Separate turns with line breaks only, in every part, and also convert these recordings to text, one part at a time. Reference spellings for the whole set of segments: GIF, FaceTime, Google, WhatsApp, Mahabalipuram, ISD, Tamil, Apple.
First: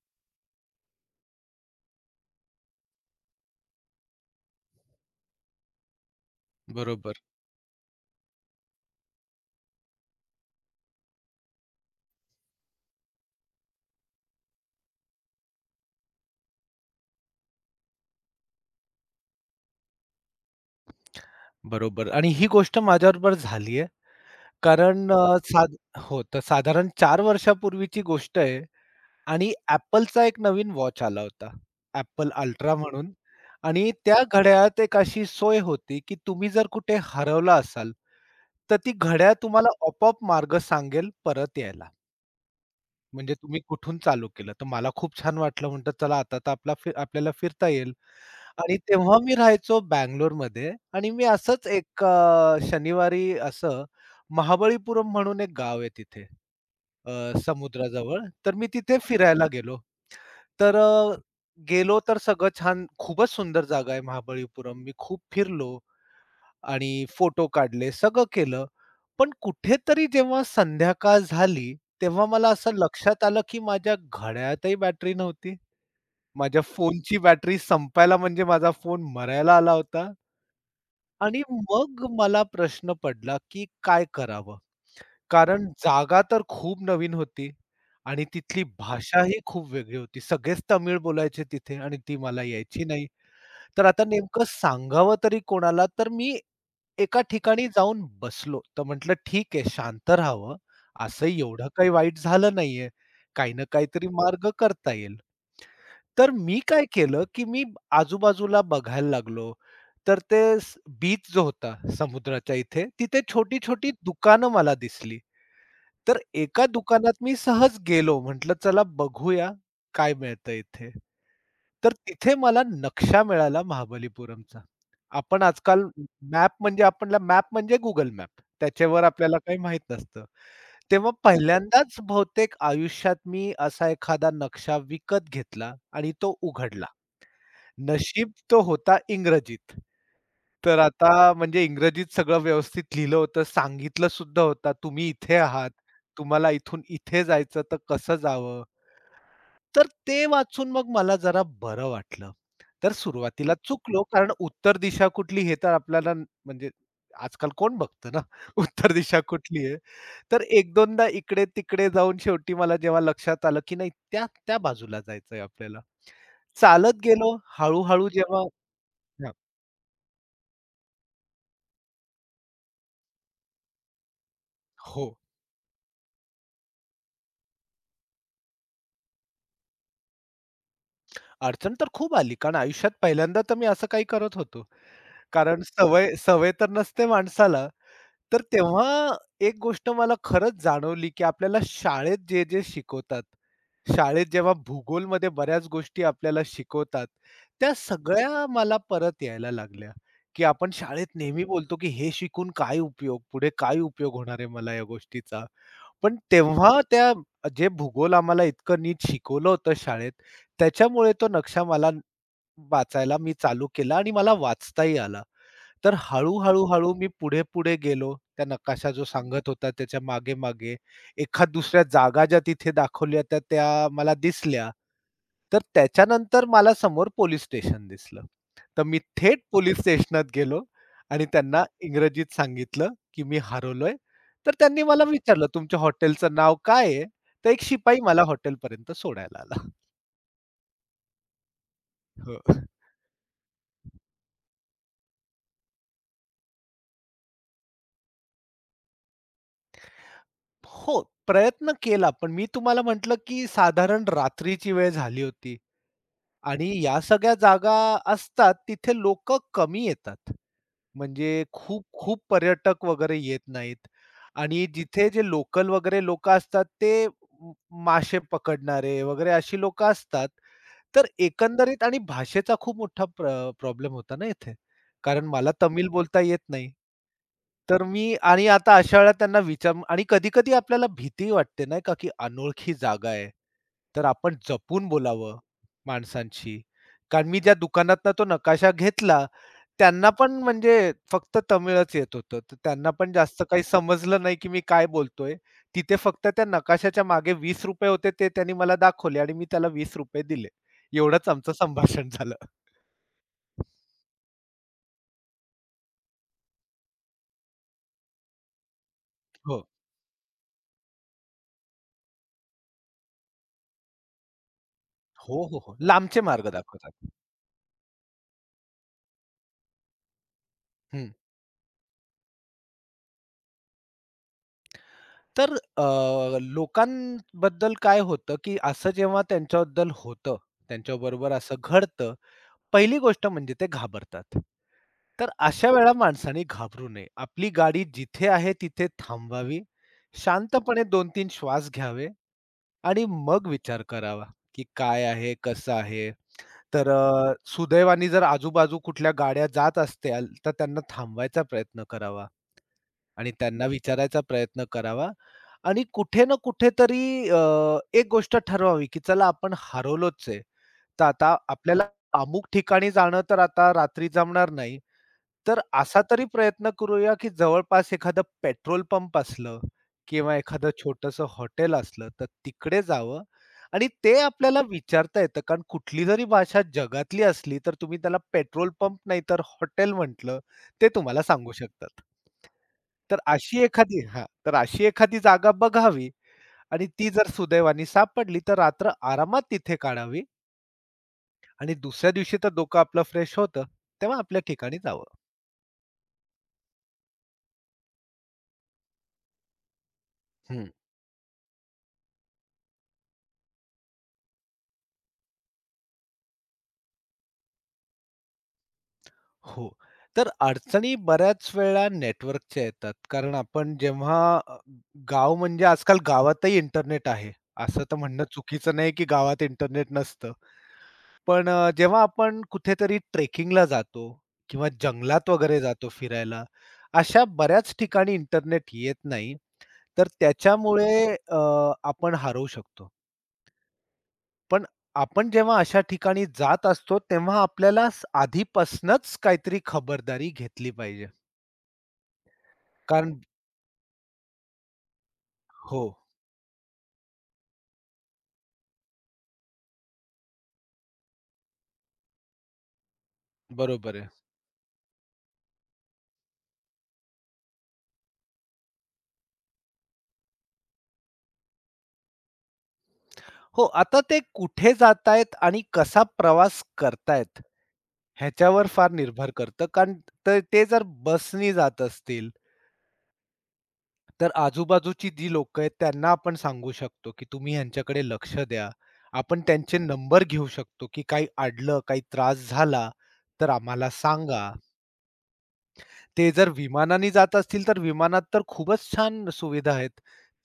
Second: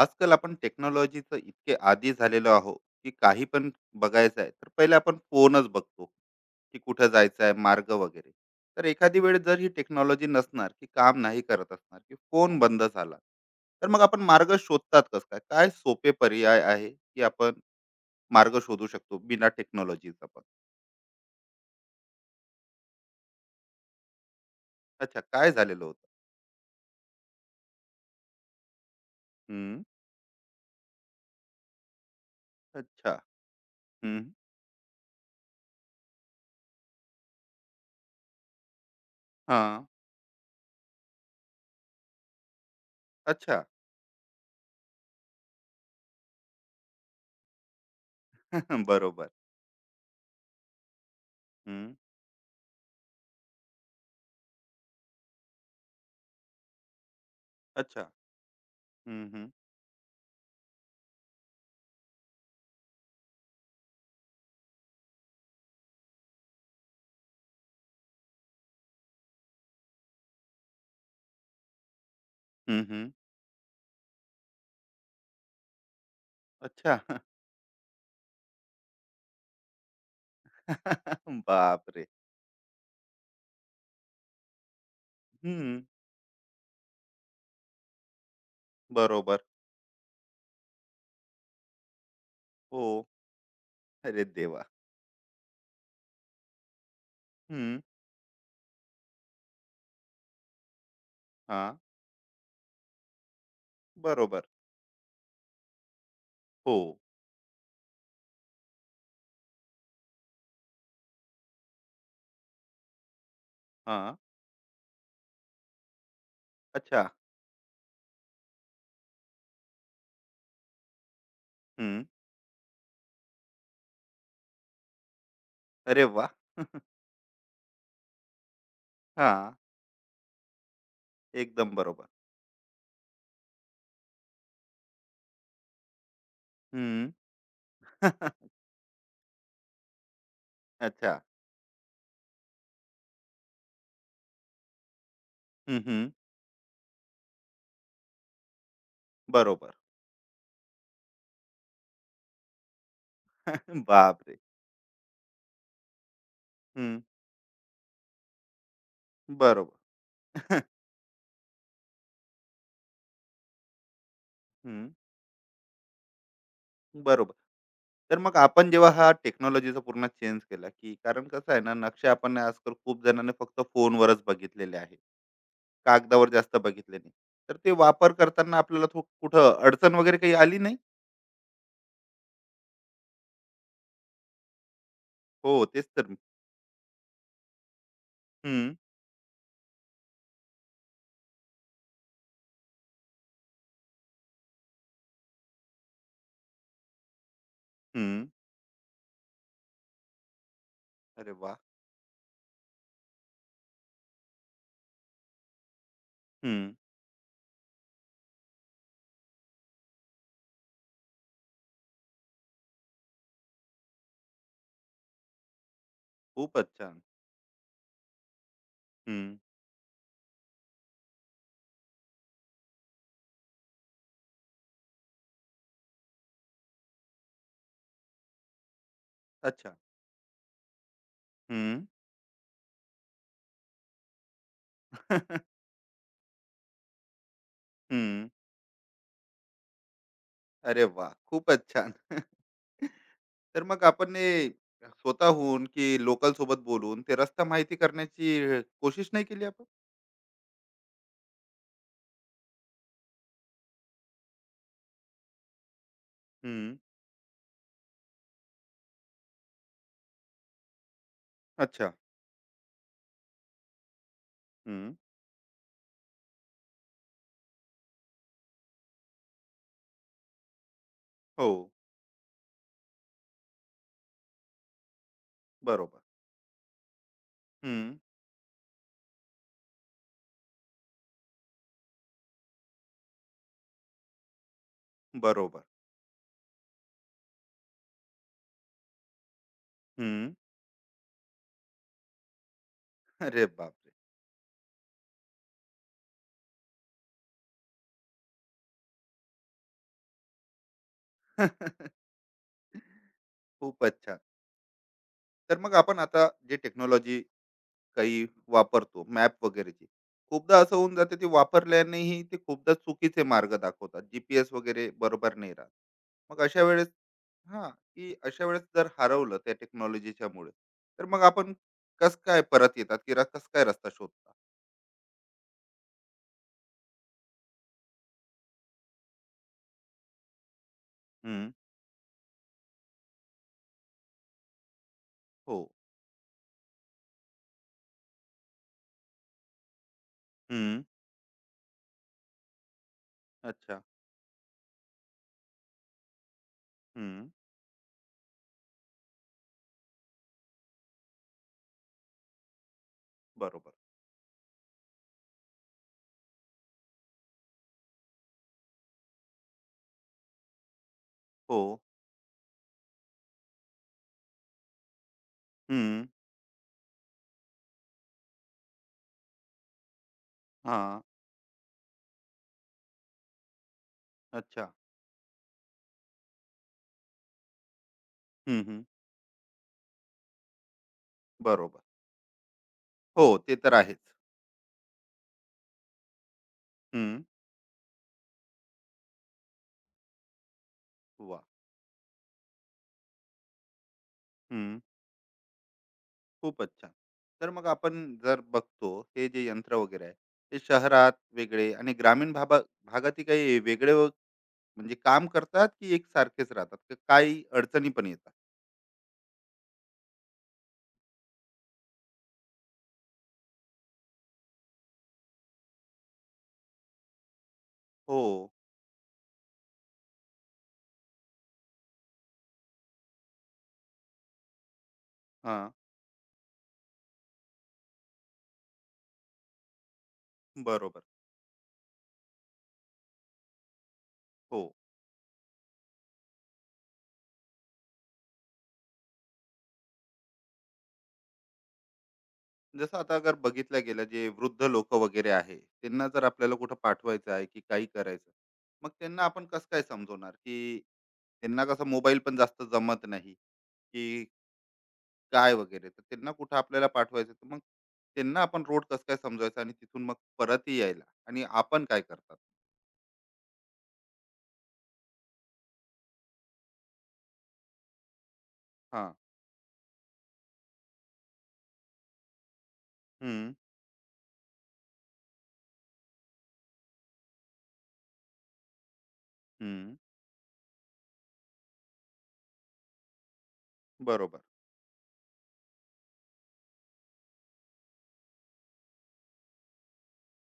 आजकाल आपण टेक्नॉलॉजीचं इतके आदी झालेलो आहोत की काही पण बघायचं आहे तर पहिले आपण फोनच बघतो की कुठं
बरोबर,
जायचं आहे मार्ग वगैरे. तर एखादी वेळ जर ही टेक्नॉलॉजी नसणार की काम नाही करत असणार की फोन बंद झाला तर मग आपण मार्ग शोधतात कसं काय काय सोपे पर्याय आहे की आपण मार्ग शोधू शकतो बिना टेक्नॉलॉजीचा पण.
बरोबर. आणि ही गोष्ट माझ्याबरोबर झाली आहे. कारण
अच्छा,
अ,
काय
साध
झालेलं होतं?
हो, तर साधारण 4 वर्षापूर्वीची गोष्ट आहे आणि
हम्म.
Appleचा एक नवीन वॉच आला होता. Apple अल्ट्रा
अच्छा.
म्हणून. आणि त्या
हम्म.
घड्याळात एक अशी सोय होती, की तुम्ही जर कुठे हरवला असाल, तर ती घड्याळ
हा.
तुम्हाला आपोआप मार्ग सांगेल परत यायला. म्हणजे तुम्ही
अच्छा.
कुठून चालू केलं. तर मला खूप छान वाटलं म्हटलं, "चला आता तर आपला आपल्याला फिरता येईल." आणि तेव्हा
बरोबर.
मी राहायचो बंगलोरमध्ये आणि मी असंच
हम्म.
एक शनिवारी असं महाबळीपुरम म्हणून एक गाव आहे तिथे,
अच्छा.
समुद्राजवळ. तर मी तिथे
हम्म.
फिरायला
हम्म.
गेलो. तर गेलो तर सगळं छान, खूपच सुंदर जागा आहे महाबळीपुरम. मी खूप फिरलो आणि फोटो काढले, सगळं केलं. पण कुठेतरी जेव्हा संध्याकाळ झाली, तेव्हा मला असं
हम्म. हम्म.
लक्षात आलं, की माझ्या घड्याळातही बॅटरी नव्हती. माझ्या
अच्छा.
फोनची बॅटरी संपायला म्हणजे माझा फोन मरायला आला होता. आणि मग
बापरे!
मला प्रश्न पडला, की काय करावं? कारण
हं.
जागा तर खूप नवीन होती आणि तिथली भाषाही
बरोबर.
खूप वेगळी होती. सगळेच तमिळ बोलायचे तिथे आणि ती मला यायची
हो.
नाही. तर आता
अरे
नेमकं
देवा!
सांगावं तरी कोणाला? तर मी एका ठिकाणी
हं.
जाऊन बसलो. तर म्हटलं, "ठीक आहे, शांत राहावं. असं एवढं
हां.
काही वाईट झालं नाहीये. काही ना काहीतरी
बरोबर.
मार्ग करता येईल." तर मी
हो.
काय केलं, की मी आजूबाजूला बघायला लागलो. तर ते बीच जो होता समुद्राच्या इथे, तिथे छोटी-छोटी
हां.
दुकानं मला दिसली. तर एका
अच्छा.
दुकानात मी सहज गेलो. म्हटलं चला बघूया काय मिळतं इथे. तर
हं.
तिथे मला नक्षा मिळाला महाबलीपुरमचा. आपण आजकाल
अरे वाह!
मॅप म्हणजे आपल्याला मॅप म्हणजे Google मॅप. त्याच्यावर आपल्याला
हां.
काही माहीत नसतं. तेव्हा
एकदम
पहिल्यांदाच
बरोबर.
बहुतेक आयुष्यात मी असा एखादा नक्षा विकत घेतला आणि तो उघडला.
हं.
नशीब तो होता इंग्रजीत. तर
अच्छा.
आता म्हणजे इंग्रजीत सगळं व्यवस्थित लिहिलं होतं, सांगितलं सुद्धा होतं, तुम्ही इथे आहात,
हं, हं.
तुम्हाला इथून इथे जायचं तर कसं जावं?
बरोबर.
तर ते वाचून मग मला जरा बरं वाटलं. तर सुरुवातीला चुकलो कारण
बापरे!
उत्तर दिशा कुठली हे तर आपल्याला म्हणजे
हं.
आजकाल कोण बघतं ना, उत्तर दिशा कुठली
बरोबर.
आहे? तर 1-2दा इकडे-तिकडे जाऊन शेवटी मला जेव्हा लक्षात आलं, की नाही त्या त्या
हं.
बाजूला जायचंय आपल्याला. चालत
बरोबर.
गेलो हळू
तर मग
जेव्हा
आपण जेव्हा हा
हां,
टेक्नॉलॉजीचा पूर्ण चेंज केला, की कारण कसं आहे ना, नक्षे आपण आजकाल खूप जणांनी फक्त फोनवरच बघितलेले आहे.
हो.
कागदावर जास्त बघितले नाही. तर ते वापर करताना आपल्याला कुठं अडचण वगैरे काही आली नाही?
अडचण तर खूप आली. कारण आयुष्यात पहिल्यांदा तर मी असं काही करत होतो.
हो,
कारण हां.
तेच तर.
सवय सवय तर नसते माणसाला. तर
हं,
तेव्हा एक गोष्ट मला खरंच जाणवली, की आपल्याला शाळेत जे-जे शिकवतात, शाळेत जेव्हा भूगोलमध्ये बऱ्याच गोष्टी आपल्याला शिकवतात, त्या
हं.
सगळ्या मला परत यायला लागल्या, की आपण शाळेत
अरे
नेहमी
वाह!
बोलतो, की हे शिकून काय उपयोग? पुढे काय उपयोग होणार आहे मला या गोष्टीचा? पण
हं.
तेव्हा त्या जे भूगोल आम्हाला इतकं नीट शिकवलं होतं शाळेत, त्याच्यामुळे तो नक्षा मला वाचायला मी चालू केला आणि मला वाचताही आला. तर हळू-हळू,
खूपच
हळू
छान.
मी पुढे-पुढे गेलो. त्या नकाशा जो
हं.
सांगत होता त्याच्या मागे-मागे. एखाद दुसऱ्या जागा ज्या तिथे दाखवल्या त्या त्या मला दिसल्या. तर त्याच्यानंतर मला समोर पोलिस स्टेशन दिसलं. तर मी थेट
अच्छा.
पोलिस स्टेशनात गेलो आणि त्यांना
हं.
इंग्रजीत सांगितलं, की मी हरवलोय. तर त्यांनी
हं.
मला विचारलं, "तुमच्या हॉटेलचं नाव काय आहे?" तर एक शिपाई मला हॉटेलपर्यंत सोडायला आला.
अरे वाह! खूपच छान.
हो.
तर मग आपण हे स्वतःहून की लोकल सोबत बोलून ते रस्ता माहिती करण्याची कोशिश नाही केली आपण?
हो, प्रयत्न केला. पण मी तुम्हाला म्हटलं, की साधारण रात्रीची वेळ झाली होती आणि
हं.
या सगळ्या जागा असतात तिथे लोकं कमी येतात. म्हणजे खूप
अच्छा.
खूप पर्यटक वगैरे येत नाहीत आणि
हं.
जिथे जे लोकल वगैरे लोकं असतात ते म मासे पकडणारे वगैरे अशी लोकं असतात. तर
हो.
एकंदरीत आणि भाषेचा खूप मोठा प्रॉब्लेम होता ना इथे. कारण मला तमिळ
बरोबर.
बोलता येत नाही. तर
हं.
मी आणि आता अशा वेळेला त्यांना विचार आणि कधी-कधी आपल्याला भीती वाटते नाही का, की अनोळखी जागा आहे. तर आपण जपून बोलावं
बरोबर.
माणसांशी. कारण मी ज्या दुकानातनं तो नकाशा घेतला, त्यांना
हं.
पण म्हणजे फक्त तमिळच येत होतं. तर त्यांना पण जास्त
अरे
काही
बापरे!
समजलं नाही, की मी काय बोलतोय. तिथे फक्त त्या नकाशाच्या मागे ₹20 होते ते त्यांनी मला दाखवले आणि मी त्याला ₹20 दिले. एवढंच आमचं संभाषण झालं.
खूपच छान. तर मग आपण आता जे टेक्नॉलॉजी काही वापरतो मॅप
हो.
वगैरेची. खूपदा असं होऊन जाते ते वापरल्यानेही, ते खूपदा चुकीचे मार्ग दाखवतात, जीपीएस वगैरे बरोबर
हो,
नाही
हो,
राहत.
हो. लांबचे
मग
मार्ग
अशा वेळेस,
दाखवतात.
हा, की अशा वेळेस जर हरवलं त्या टेक्नॉलॉजीच्या मुळे, तर
हं.
मग आपण कस काय परत येतात, की कस काय रस्ता शोधता?
तर लोकांबद्दल काय होतं, की असं जेव्हा त्यांच्याबद्दल होतं, त्यांच्याबरोबर
हम्म.
असं घडतं, पहिली गोष्ट म्हणजे ते घाबरतात. तर
हो.
अशा वेळेला माणसाने घाबरू नये. आपली गाडी जिथे आहे तिथे थांबवावी.
हम्म.
शांतपणे 2-3 श्वास घ्यावे आणि मग
अच्छा.
विचार करावा, की काय आहे, कसं आहे. तर
हम्म.
सुदैवाने जर आजूबाजू कुठल्या गाड्या जात असत्याल, तर त्यांना थांबवायचा प्रयत्न करावा. आणि त्यांना
बरोबर.
विचारायचा प्रयत्न करावा आणि कुठे ना कुठेतरी अ, एक गोष्ट ठरवावी, की चला आपण हरवलोच आहे. तर आता
हो.
आपल्याला अमुक ठिकाणी जाणं तर आता रात्री जमणार नाही. तर असा
हम्म.
तरी प्रयत्न करूया, की जवळपास एखादं पेट्रोल पंप असलं किंवा एखादं
हा.
छोटंसं हॉटेल असलं, तर तिकडे जावं आणि ते आपल्याला
अच्छा.
विचारता येतं. कारण कुठली जरी भाषा जगातली असली, तर तुम्ही त्याला
हम्म.
पेट्रोल
हम्म.
पंप नाहीतर हॉटेल म्हटलं, ते तुम्हाला सांगू
बरोबर.
शकतात.
हो, ते तर आहेच.
तर अशी एखादी जागा बघावी आणि ती
हम्म.
जर सुदैवाने सापडली, तर रात्र आरामात तिथे काढावी
वा.
आणि दुसऱ्या दिवशी तर डोकं आपलं फ्रेश होतं, तेव्हा आपल्या ठिकाणी जावं.
खूपच छान. तर मग आपण जर बघतो हे जे यंत्र वगैरे आहे, ते
हं.
शहरात वेगळे आणि ग्रामीण भागातही काही वेगळे म्हणजे काम करतात की एकसारखेच राहतात? तर काही अडचणी पण येतात?
हो. तर अडचणी बऱ्याच वेळा नेटवर्कच्या येतात. कारण आपण जेव्हा अ, गाव म्हणजे आजकाल गावातही इंटरनेट आहे. असं तर
हो.
म्हणणं चुकीचं नाही, की गावात इंटरनेट नसतं. पण जेव्हा आपण कुठेतरी ट्रेकिंगला जातो किंवा जंगलात वगैरे
हां.
जातो फिरायला, अशा बऱ्याच ठिकाणी इंटरनेट येत नाही. तर त्याच्यामुळे
बरोबर.
अ, आपण हरवू शकतो.
हो.
पण आपण जेव्हा अशा ठिकाणी जात असतो, तेव्हा आपल्याला आधीपासनंच काहीतरी खबरदारी घेतली पाहिजे.
जसं आता
कारण
अगर बघितलं गेलं जे वृद्ध लोकं वगैरे आहे,
हो,
त्यांना जर आपल्याला कुठं पाठवायचं आहे की काही करायचं, मग त्यांना आपण कसं काय समजवणार? की त्यांना कसं मोबाईल पण जास्त जमत नाही,
बरोबर आहे.
की काय वगैरे, तर त्यांना कुठं आपल्याला पाठवायचं, तर मग त्यांना आपण रोड कसं काय समजवायचा आणि तिथून मग परतही यायला आणि आपण काय करतात?
हो, आता ते कुठे जातायत आणि कसा प्रवास करतायत, ह्याच्यावर फार
हा.
निर्भर करतं. कारण ते जर बसनी जात असतील
हम्म.
तर आजूबाजूची जी लोक आहेत त्यांना आपण सांगू शकतो, की तुम्ही ह्यांच्याकडे लक्ष द्या. आपण त्यांचे
हम्म.
नंबर घेऊ शकतो, की काही अडलं, काही त्रास झाला, तर आम्हाला
बरोबर.
सांगा. ते जर विमानाने जात असतील, तर विमानात तर खूपच छान सुविधा आहेत.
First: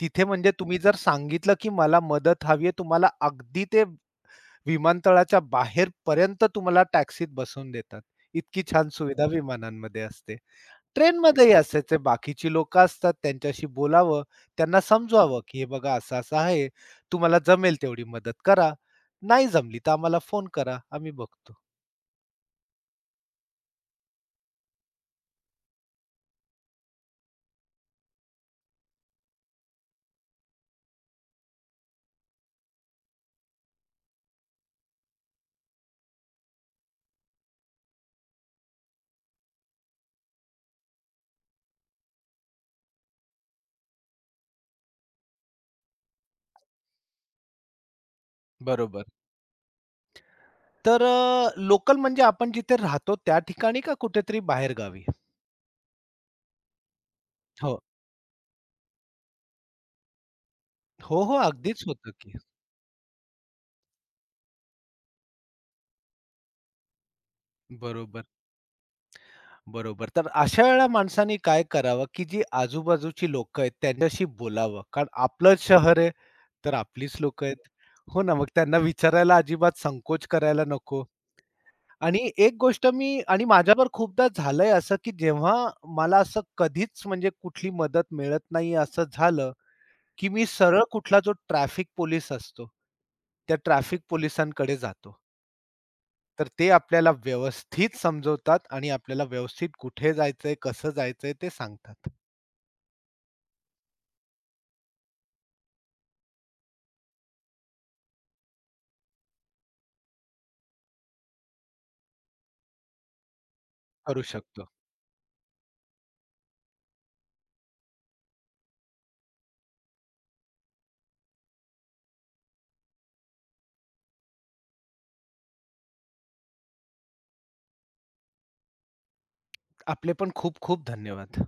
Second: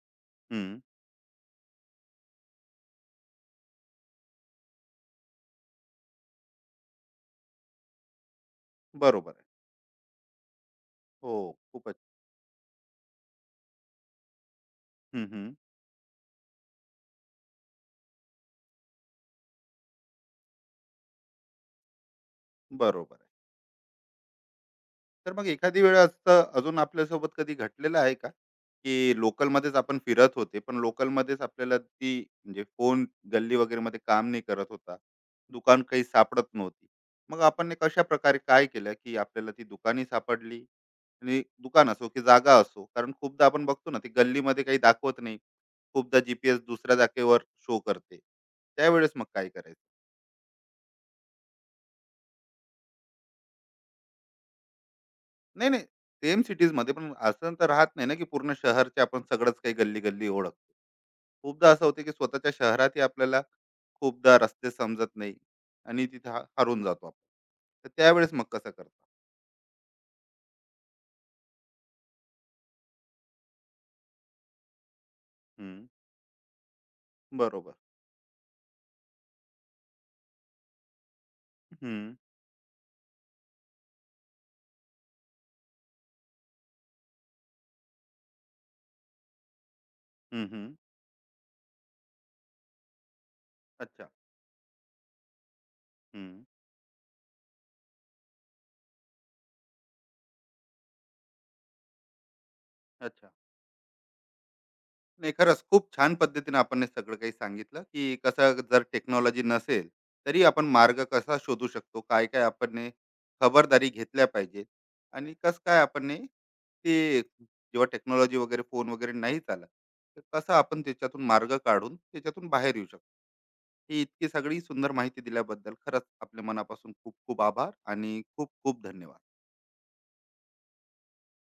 तिथे म्हणजे तुम्ही
हम्म.
जर सांगितलं, की मला मदत हवी आहे, तुम्हाला अगदी ते विमानतळाच्या बाहेरपर्यंत तुम्हाला टॅक्सीत बसवून देतात. इतकी छान सुविधा
बरोबर आहे.
विमानांमध्ये असते.
हो.
ट्रेनमध्येही
खूपच.
असायचे बाकीची लोकं असतात त्यांच्याशी बोलावं, त्यांना
हम्म.
समजवावं,
हम्म.
की "हे बघा असं-असं आहे, तुम्हाला जमेल तेवढी मदत करा. नाही जमली तर आम्हाला फोन करा, आम्ही बघतो."
बरोबर. तर मग एखादी वेळ असं अजून आपल्यासोबत कधी घडलेलं आहे का, की लोकलमध्येच आपण फिरत होते पण लोकलमध्येच आपल्याला ती, म्हणजे फोन गल्ली वगैरे मध्ये काम नाही करत होता, दुकान काही सापडत नव्हती, मग आपण ने कशा प्रकारे काय केलं की आपल्याला ती दुकानही सापडली? आणि दुकान असो की जागा असो, कारण खूपदा आपण बघतो ना ती गल्लीमध्ये काही दाखवत नाही, खूपदा जीपीएस दुसऱ्या जागेवर शो करते,
बरोबर.
त्यावेळेस मग काय करायचं?
तर लोकल म्हणजे आपण जिथे राहतो त्या ठिकाणी का कुठेतरी बाहेरगावी?
नाही, नाही. सेम सिटीज मध्ये पण असं तर
हो.
राहत नाही ना, की पूर्ण शहरचे आपण सगळंच काही गल्ली गल्ली ओळख.
हो, हो.
खूपदा
अगदीच
असं होते की
होतं की.
स्वतःच्या शहरातही आपल्याला खूपदा रस्ते समजत नाही आणि तिथे हरून जातो आपण. तर
बरोबर,
त्यावेळेस मग कसं करता?
बरोबर. तर अशा वेळेला माणसाने काय करावं, की जी आजूबाजूची लोकं आहेत त्यांच्याशी बोलावं. कारण आपलं
हम्म.
शहर आहे. तर आपलीच लोकं आहेत.
बरोबर.
हो ना, मग त्यांना विचारायला अजिबात संकोच करायला नको.
हम्म.
आणि एक गोष्ट मी आणि माझ्यावर खूपदा झालंय असं, की जेव्हा मला असं कधीच म्हणजे कुठली मदत मिळत नाही असं झालं, की
हम्म.
मी
हम्म.
सरळ कुठला जो ट्रॅफिक पोलीस असतो, त्या ट्रॅफिक
अच्छा.
पोलिसांकडे जातो.
हम्म.
तर ते आपल्याला व्यवस्थित समजवतात आणि आपल्याला व्यवस्थित कुठे जायचंय, कसं जायचंय ते सांगतात.
अच्छा. नाही, खरंच खूप छान पद्धतीने आपण हे सगळं काही सांगितलं, की कसं जर टेक्नॉलॉजी नसेल तरी आपण मार्ग कसा शोधू शकतो, काय काय आपण हे खबरदारी
करू
घेतल्या पाहिजे,
शकतो.
आणि कसं काय आपण हे, ते जेव्हा टेक्नॉलॉजी वगैरे फोन वगैरे नाही चालत, तर कसं आपण त्याच्यातून मार्ग काढून त्याच्यातून बाहेर येऊ शकतो. ही इतकी सगळी सुंदर माहिती दिल्याबद्दल खरंच आपल्या मनापासून खूप खूप आभार आणि खूप खूप धन्यवाद.
आपले पण खूप खूप धन्यवाद.